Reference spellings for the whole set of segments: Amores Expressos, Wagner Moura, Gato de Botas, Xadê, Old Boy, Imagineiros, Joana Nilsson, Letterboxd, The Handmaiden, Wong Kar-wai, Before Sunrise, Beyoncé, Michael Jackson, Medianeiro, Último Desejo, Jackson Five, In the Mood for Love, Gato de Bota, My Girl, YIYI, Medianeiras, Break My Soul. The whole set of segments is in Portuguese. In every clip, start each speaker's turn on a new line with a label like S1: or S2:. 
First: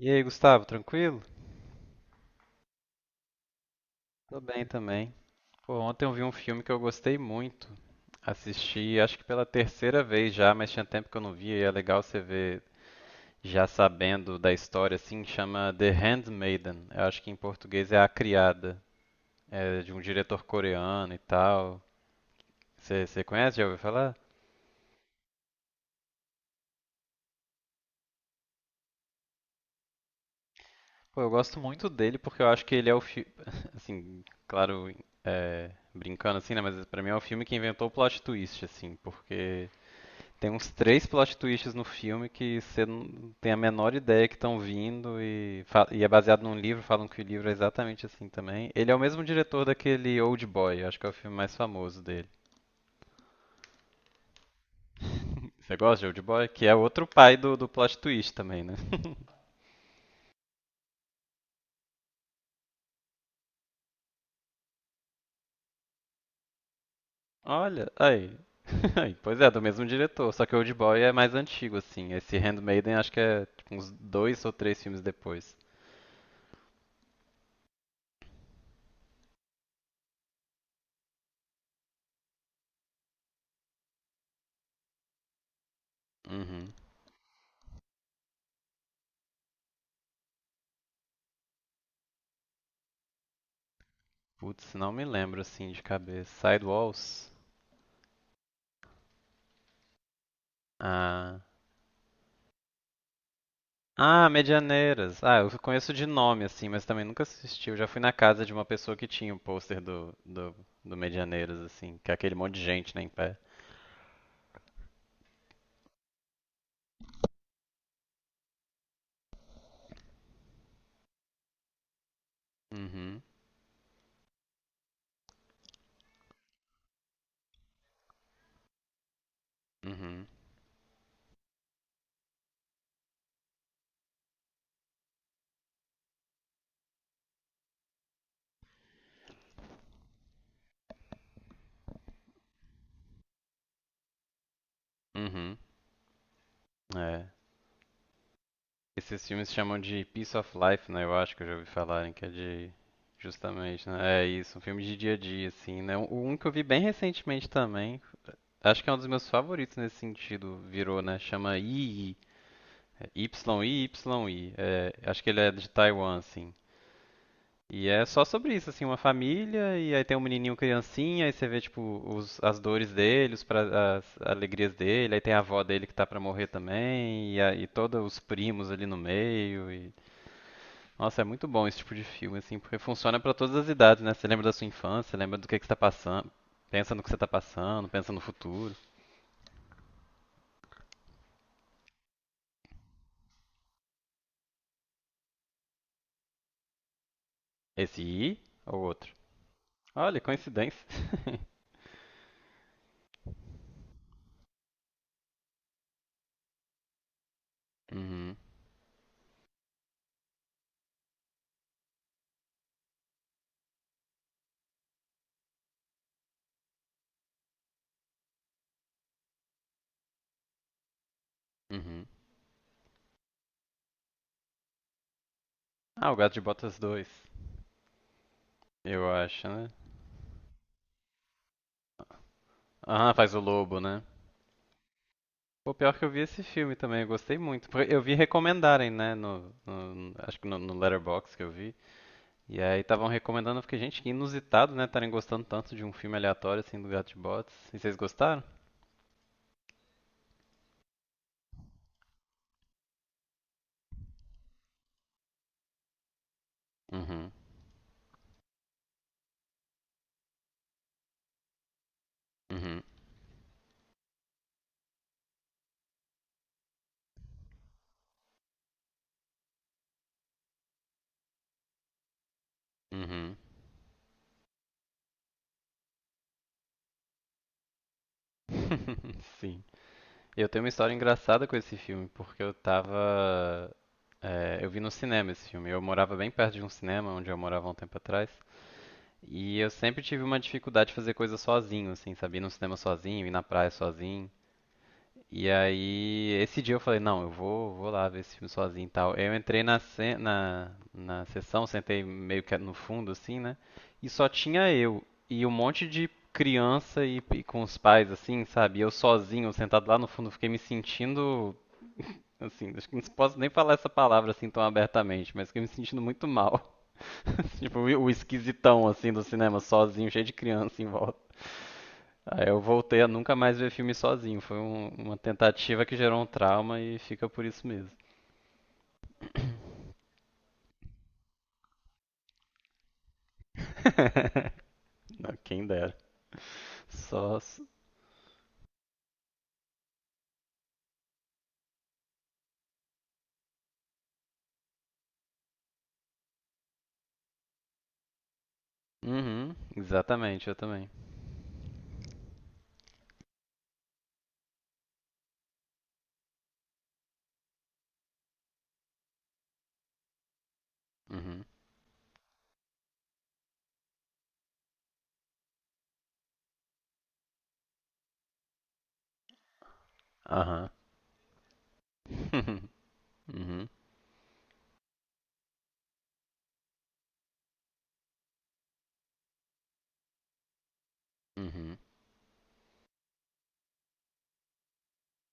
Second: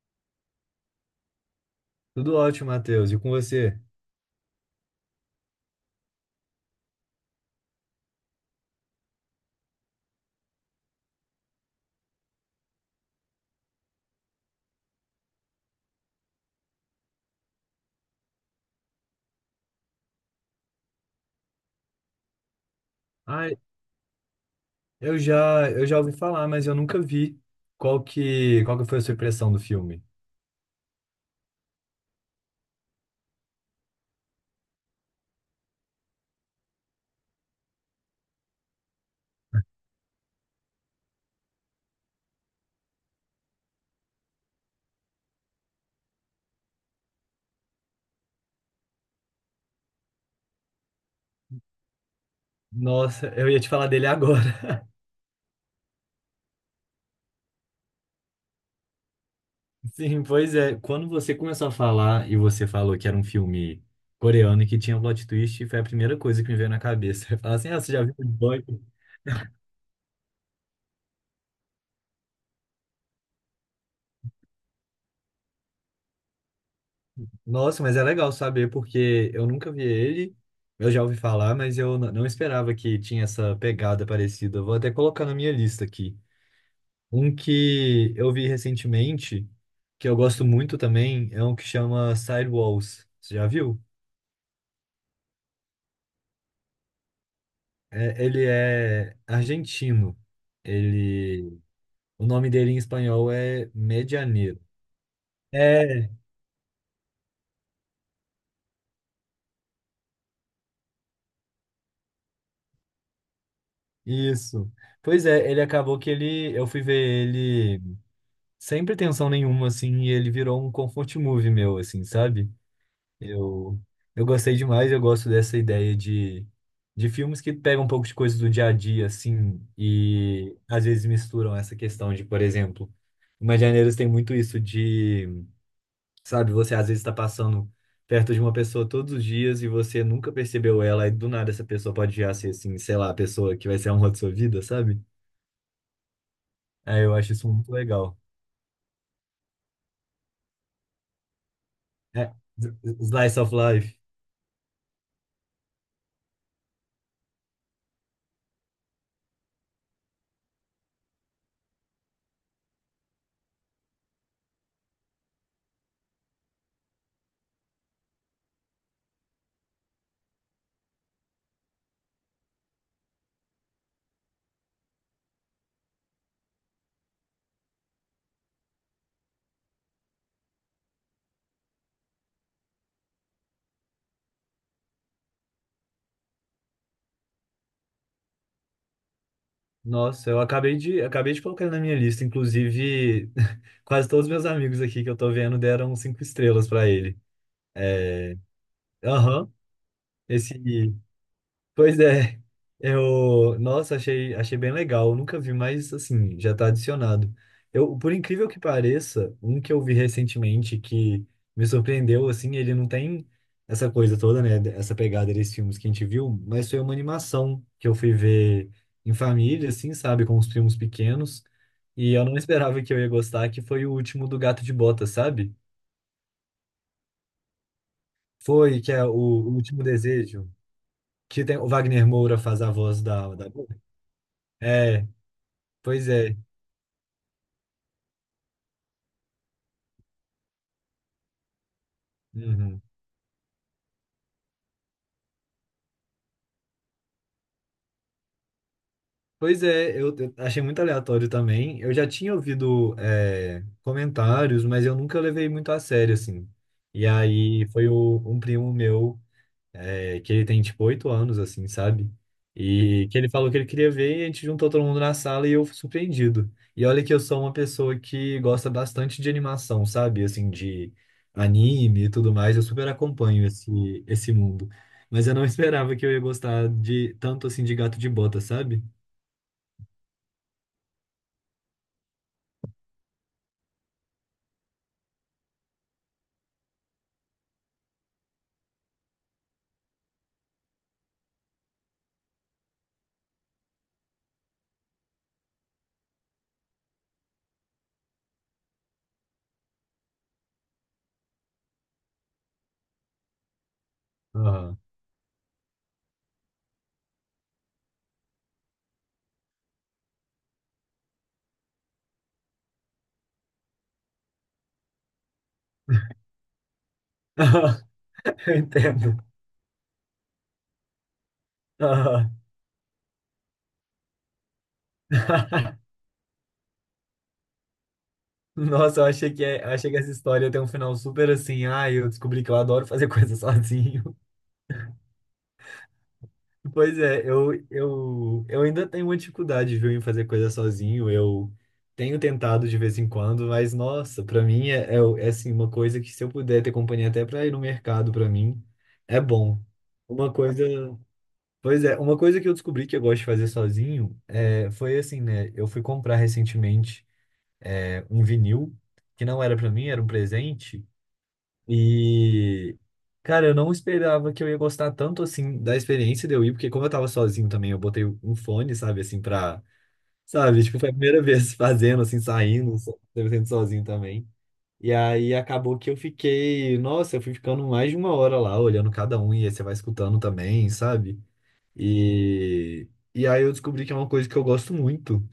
S1: E aí, Gustavo, tranquilo?
S2: Tudo ótimo, Matheus. E com você?
S1: Tô bem também. Pô, ontem eu vi um filme que eu gostei muito. Assisti, acho que pela terceira vez já, mas tinha tempo que eu não via e é legal você ver já sabendo da história, assim, chama The Handmaiden. Eu acho que em português é A Criada. É de um diretor coreano e tal. Você
S2: Ah,
S1: conhece? Já ouviu falar?
S2: eu já ouvi falar, mas eu nunca vi. Qual que foi a sua impressão do filme?
S1: Pô, eu gosto muito dele porque eu acho que ele é o filme. Assim, claro, é, brincando assim, né? Mas pra mim é o filme que inventou o plot twist, assim, porque. Tem uns três plot twists no filme que você não tem a menor ideia que estão vindo e, e é baseado num livro, falam que o livro é exatamente assim também. Ele é o mesmo diretor daquele Old Boy, acho que é o filme mais famoso dele.
S2: Nossa, eu ia te falar dele agora.
S1: Você gosta de Old Boy? Que é outro pai do plot twist também, né?
S2: Sim, pois é. Quando você começou a falar e você falou que era um filme coreano e que tinha um plot twist, foi a primeira coisa que me veio na cabeça. Eu falei assim, ah,
S1: Olha,
S2: você já viu o
S1: aí.
S2: boy.
S1: Aí, pois é, do mesmo diretor, só que Old Boy é mais antigo, assim. Esse Handmaiden acho que é tipo, uns dois ou três filmes depois.
S2: Nossa, mas é legal saber, porque eu nunca vi ele. Eu já ouvi falar, mas não esperava que tinha essa pegada parecida. Vou até colocar na minha lista aqui.
S1: Uhum.
S2: Um que eu vi recentemente, que eu gosto muito também, é um que chama Sidewalls. Você já viu?
S1: Putz, não me lembro assim de cabeça. Sidewalls?
S2: Ele é argentino.
S1: Ah.
S2: Ele, o nome dele em espanhol é
S1: Ah,
S2: Medianeiro.
S1: Medianeiras. Ah, eu conheço de
S2: É,
S1: nome, assim, mas também nunca assisti. Eu já fui na casa de uma pessoa que tinha o pôster do Medianeiras, assim, que é aquele monte de gente, né, em pé.
S2: isso. Pois é, ele acabou que ele, eu fui ver ele sem pretensão nenhuma, assim, e ele virou um comfort movie meu, assim, sabe?
S1: Uhum,
S2: Eu, eu gostei demais, eu gosto dessa ideia de filmes que pegam um pouco de coisas do dia a dia, assim,
S1: uhum,
S2: e às vezes misturam essa questão de, por exemplo, Imagineiros tem muito isso de, sabe, você às vezes está passando perto de uma pessoa todos os dias e você nunca percebeu ela, e do nada essa pessoa pode já ser, assim, sei lá, a pessoa que vai ser a honra de sua vida, sabe?
S1: uhum.
S2: Aí eu acho
S1: É.
S2: isso muito legal.
S1: Esses filmes chamam de Piece of Life, né? Eu acho que eu já ouvi falarem que é
S2: É,
S1: de.
S2: slice of
S1: Justamente,
S2: life.
S1: né? É isso, um filme de dia a dia, assim, né? O um que eu vi bem recentemente também. Acho que é um dos meus favoritos nesse sentido, virou, né? Chama Y I é YIYI. É, acho que ele é de Taiwan, assim. E é só sobre isso, assim, uma família, e aí tem um menininho criancinha, aí você vê, tipo, as dores dele, as alegrias dele, aí tem a avó dele que tá pra morrer também, e aí todos os primos ali no meio, e... Nossa, é muito bom esse tipo de filme, assim, porque funciona pra todas as idades, né? Você lembra da sua infância, você lembra do que você tá passando, pensa no que você tá passando, pensa no futuro.
S2: Nossa, acabei de colocar ele na minha lista. Inclusive, quase todos os meus amigos aqui que eu tô vendo deram cinco estrelas pra ele.
S1: Esse
S2: É,
S1: I ou outro?
S2: aham,
S1: Olha, coincidência.
S2: esse. Pois é, nossa, achei bem legal. Eu nunca vi, mas assim, já tá adicionado. Eu, por
S1: Uhum,
S2: incrível que pareça, um que eu vi recentemente que me surpreendeu, assim, ele não tem essa coisa toda, né? Essa pegada desses filmes que a gente viu, mas foi uma animação que eu fui ver em família, assim, sabe, com os primos pequenos.
S1: uhum.
S2: E eu não esperava que eu ia gostar, que foi o último do Gato de Bota, sabe?
S1: Ah, o Gato de Botas 2,
S2: Foi, que é
S1: eu acho,
S2: o
S1: né?
S2: Último Desejo, que tem, o Wagner Moura faz a voz
S1: Ah, faz o
S2: da...
S1: lobo, né?
S2: É.
S1: O pior que
S2: Pois
S1: eu vi
S2: é.
S1: esse filme também, eu gostei muito. Porque eu vi recomendarem, né, acho que no Letterboxd que eu vi. E aí
S2: Uhum.
S1: estavam recomendando, eu fiquei, gente, que inusitado, né, estarem gostando tanto de um filme aleatório assim do Gato de Botas. E vocês gostaram?
S2: Pois é, eu achei muito aleatório também. Eu já tinha ouvido é, comentários, mas eu nunca levei muito a sério, assim. E
S1: Uhum,
S2: aí foi um primo meu. É, que ele tem tipo 8 anos, assim, sabe?
S1: uhum,
S2: E que ele falou que ele queria ver e a gente juntou todo mundo na sala e eu fui surpreendido. E olha que eu sou uma pessoa que gosta bastante de animação, sabe? Assim, de anime e tudo mais, eu super
S1: uhum.
S2: acompanho esse mundo. Mas eu não esperava que eu ia gostar de tanto assim de gato de bota, sabe?
S1: Sim. Eu tenho uma história engraçada com esse filme, porque eu tava. Eu vi no cinema esse filme. Eu morava bem perto de um cinema, onde eu morava há um tempo atrás. E eu sempre tive uma dificuldade de fazer coisa sozinho, assim, sabe? Ir no cinema sozinho, ir na praia sozinho. E aí, esse dia eu falei, não, vou lá ver esse filme sozinho e tal. Eu entrei na sessão, sentei meio que no fundo, assim, né? E só tinha
S2: Aham.
S1: eu e um monte de criança e com os pais, assim, sabe? E eu sozinho, sentado lá no fundo, fiquei me sentindo, assim, acho que não posso nem falar essa palavra assim tão abertamente, mas fiquei me sentindo muito mal. Tipo, o
S2: Eu
S1: esquisitão, assim,
S2: entendo.
S1: do cinema, sozinho, cheio de criança em volta.
S2: Aham.
S1: Aí eu voltei a nunca mais ver filme sozinho. Foi uma tentativa que gerou um trauma e fica por isso mesmo.
S2: Nossa, eu achei que essa história tem um final super assim. Ah, eu descobri que eu adoro fazer coisas sozinho.
S1: Quem dera.
S2: Pois é,
S1: Só. s-
S2: eu ainda tenho uma dificuldade, viu, em fazer coisa sozinho. Eu tenho tentado de vez em quando, mas nossa, pra mim é, assim, uma coisa que se eu puder ter companhia até pra ir no mercado, pra mim, é
S1: Uhum,
S2: bom. Uma
S1: exatamente, eu
S2: coisa,
S1: também.
S2: pois é, uma coisa que eu descobri que eu gosto de fazer sozinho é, foi assim, né? Eu fui comprar recentemente é, um vinil que não era pra mim, era um presente.
S1: Uhum.
S2: E, cara, eu não esperava que eu ia gostar tanto assim da experiência de eu ir, porque como eu tava sozinho também, eu botei um fone, sabe, assim, pra. Sabe,
S1: Aham.
S2: tipo, foi a primeira vez fazendo, assim, saindo, sendo
S1: Uhum,
S2: sozinho também. E aí acabou que eu fiquei. Nossa, eu fui ficando mais de uma hora lá, olhando cada um, e aí você vai escutando também, sabe?
S1: uhum,
S2: E. E aí eu descobri que é uma coisa que eu gosto muito,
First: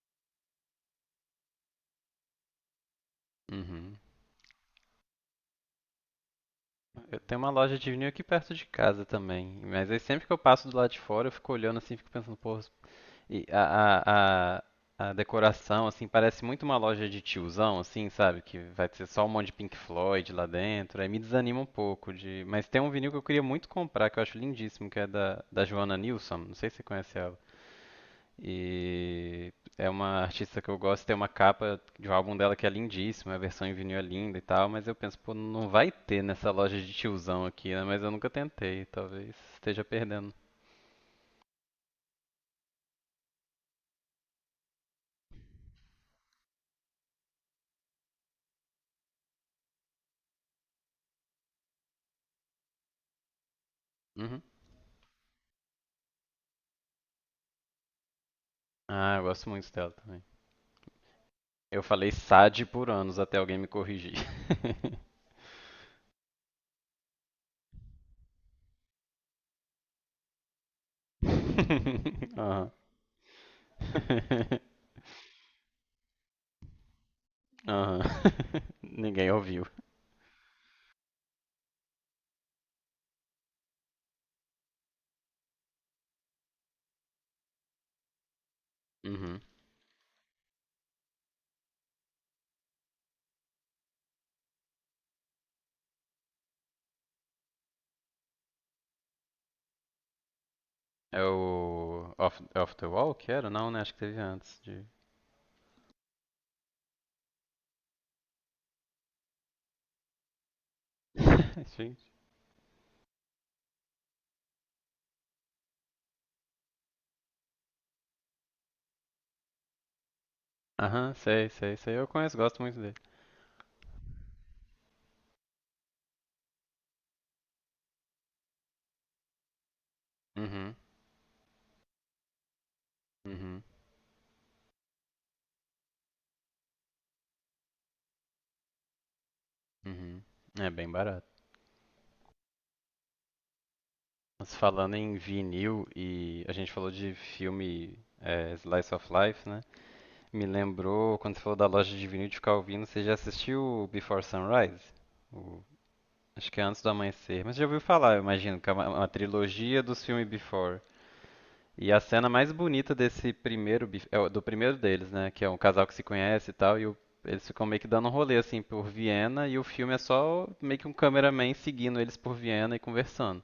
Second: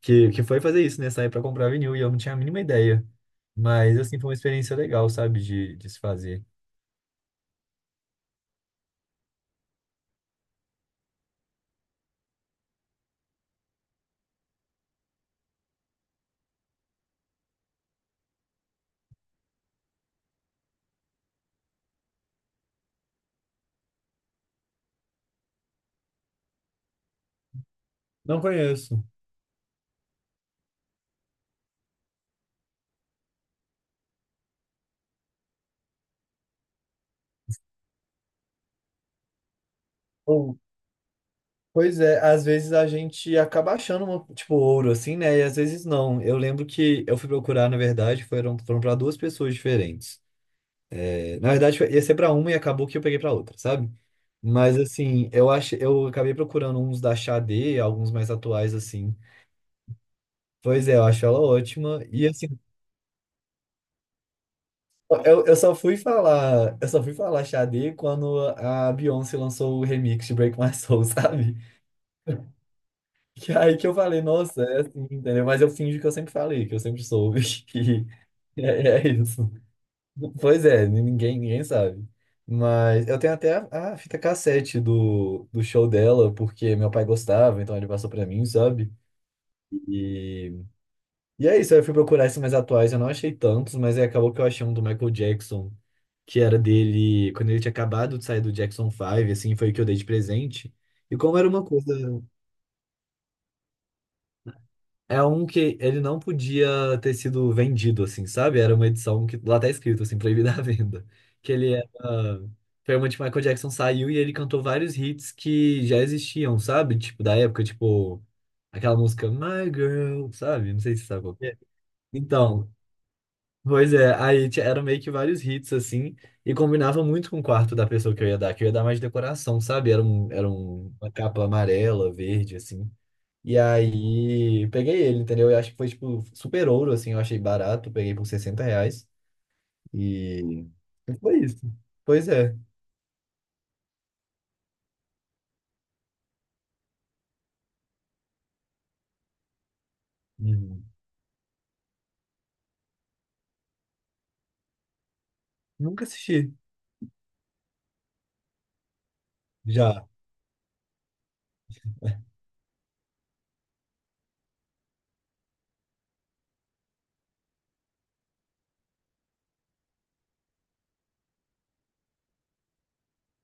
S2: que foi fazer isso, né? Sair pra comprar vinil, e eu não tinha a mínima ideia.
S1: uhum.
S2: Mas, assim, foi uma experiência legal, sabe, de se fazer.
S1: Eu tenho uma loja de vinil aqui perto de casa também. Mas aí sempre que eu passo do lado de fora, eu fico olhando assim, fico pensando, pô, e a decoração, assim, parece muito uma loja de tiozão, assim, sabe? Que vai ter só um monte de Pink Floyd lá dentro. Aí me desanima um pouco de. Mas tem um vinil que eu queria muito comprar, que eu acho lindíssimo, que é da Joana Nilsson. Não sei se você conhece ela.
S2: Não conheço.
S1: E é uma artista que eu gosto, tem uma capa de um álbum dela que é lindíssima, a versão em vinil é linda e tal, mas eu penso, pô, não vai ter nessa loja de tiozão aqui, né? Mas eu nunca tentei, talvez esteja perdendo.
S2: Ou-. Pois é, às vezes a gente acaba achando, uma, tipo, ouro, assim, né? E às vezes não. Eu lembro que eu fui procurar, na verdade, foram para duas pessoas diferentes. É, na verdade, ia ser para uma e acabou que eu peguei para outra, sabe?
S1: Uhum.
S2: Mas, assim, eu achei, eu acabei procurando uns da Xadê, alguns mais atuais,
S1: Ah,
S2: assim.
S1: eu gosto muito dela também.
S2: Pois é, eu acho ela
S1: Eu
S2: ótima.
S1: falei
S2: E, assim,
S1: SAD por anos até alguém me corrigir.
S2: eu só fui falar Xadê quando a Beyoncé lançou o remix de Break My Soul, sabe?
S1: Aham.
S2: E aí que eu falei, nossa, é assim, entendeu? Mas eu finjo que eu sempre falei, que eu sempre soube.
S1: Aham.
S2: E é, é
S1: Ninguém
S2: isso.
S1: ouviu.
S2: Pois é, ninguém sabe. Mas eu tenho até a fita cassete do show dela, porque meu pai gostava, então ele passou pra mim, sabe?
S1: Uhum.
S2: E, e é isso, aí eu fui procurar esses mais atuais, eu não achei tantos, mas aí acabou que eu achei um do Michael Jackson, que era dele, quando ele tinha acabado de sair do Jackson Five assim, foi o que eu dei de presente. E
S1: É
S2: como era uma
S1: o
S2: coisa.
S1: Off the Wall que era? Não, né? Acho que teve antes de.
S2: É um que ele não podia ter sido vendido, assim, sabe? Era uma edição que lá tá escrito, assim, proibida a venda. Que ele era.
S1: Gente.
S2: Foi uma que Michael Jackson saiu e ele cantou vários hits que já existiam, sabe? Tipo, da época, tipo, aquela música My Girl, sabe? Não sei se você
S1: Aham,
S2: sabe qual que
S1: sei,
S2: é.
S1: sei, sei. Eu conheço, gosto
S2: Então,
S1: muito dele.
S2: pois é, aí ti- eram meio que vários hits, assim, e combinava muito com o quarto da pessoa que eu ia dar, que eu ia dar mais decoração, sabe?
S1: Uhum,
S2: Uma capa amarela, verde, assim. E
S1: uhum,
S2: aí, peguei ele, entendeu? Eu acho que foi, tipo, super ouro, assim. Eu achei barato, peguei por R$ 60.
S1: uhum.
S2: E
S1: É bem
S2: e
S1: barato.
S2: foi isso. Pois é.
S1: Mas falando em vinil e a gente falou de filme é, Slice of Life, né? Me
S2: Uhum.
S1: lembrou, quando você falou da loja de vinil de ficar ouvindo, você já assistiu o Before Sunrise? O-
S2: Nunca
S1: Acho
S2: assisti.
S1: que é Antes do Amanhecer. Mas já ouviu falar, eu imagino, que é uma trilogia dos
S2: Já.
S1: filmes Before. E a cena mais bonita desse primeiro, do primeiro deles, né? Que é um casal que se conhece e tal, eles ficam meio que dando um rolê, assim, por Viena, e o filme é só meio que um cameraman seguindo eles por Viena e conversando.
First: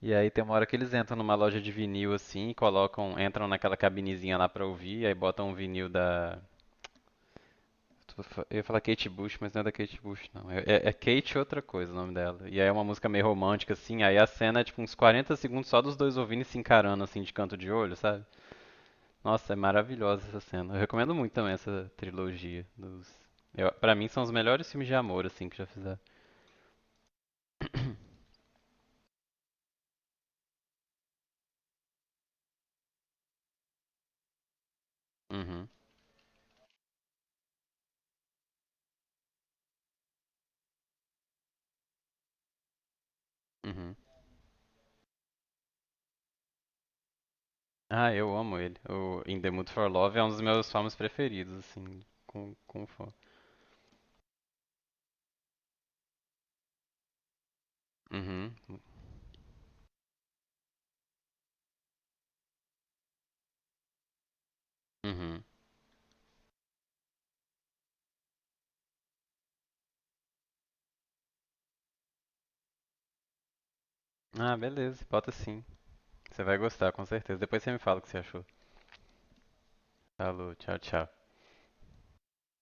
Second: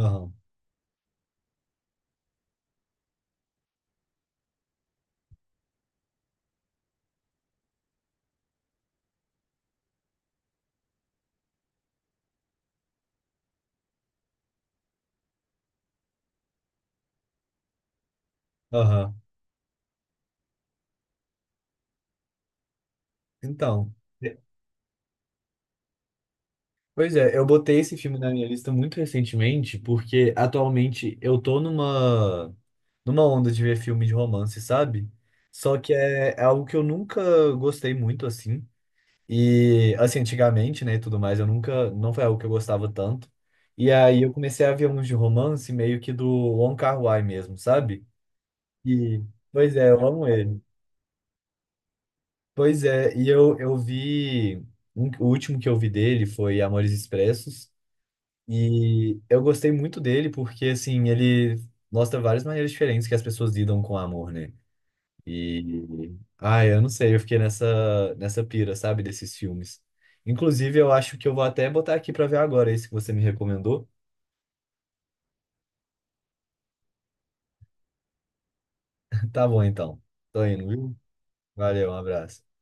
S1: E aí tem uma hora que eles entram numa loja de vinil, assim, e colocam, entram naquela cabinezinha lá pra ouvir, aí botam um vinil da... Eu ia falar Kate Bush, mas não é da Kate Bush, não. É Kate outra coisa o nome dela. E aí é uma música meio romântica, assim. Aí a cena é tipo uns 40 segundos só dos dois ouvindo e se encarando, assim, de canto de olho, sabe?
S2: Aham.
S1: Nossa, é maravilhosa essa cena. Eu recomendo muito também essa trilogia dos. Eu, pra
S2: Então.
S1: mim são os
S2: é,
S1: melhores filmes de amor, assim, que já fizeram.
S2: Pois é, eu botei esse filme na minha lista muito recentemente, porque atualmente eu tô numa, numa onda de ver filme de romance, sabe?
S1: Uhum,
S2: Só que é algo que eu nunca gostei muito, assim. E assim, antigamente, né, e tudo mais, eu nunca, não foi algo que eu gostava tanto. E
S1: uhum.
S2: aí eu comecei a ver uns de romance meio que do Wong Kar-wai mesmo, sabe?
S1: Ah, eu amo ele.
S2: E
S1: O In the Mood
S2: Pois
S1: for
S2: é, eu
S1: Love é
S2: amo
S1: um dos
S2: ele.
S1: meus filmes preferidos, assim,
S2: Pois
S1: com fã.
S2: é, e eu vi o último que eu vi dele foi Amores Expressos
S1: Uhum,
S2: e eu gostei muito dele porque assim, ele mostra várias maneiras diferentes que as pessoas lidam com o amor, né?
S1: uhum.
S2: E. Ai, eu não sei, eu fiquei nessa pira, sabe, desses filmes. Inclusive, eu acho que eu vou até botar aqui pra ver agora esse que você me recomendou.
S1: Ah, beleza, bota sim. Você vai gostar, com certeza. Depois você me fala o que você achou.
S2: Tá bom, então. Tô
S1: Alô,
S2: indo,
S1: tchau,
S2: viu?
S1: tchau.
S2: Valeu, um abraço.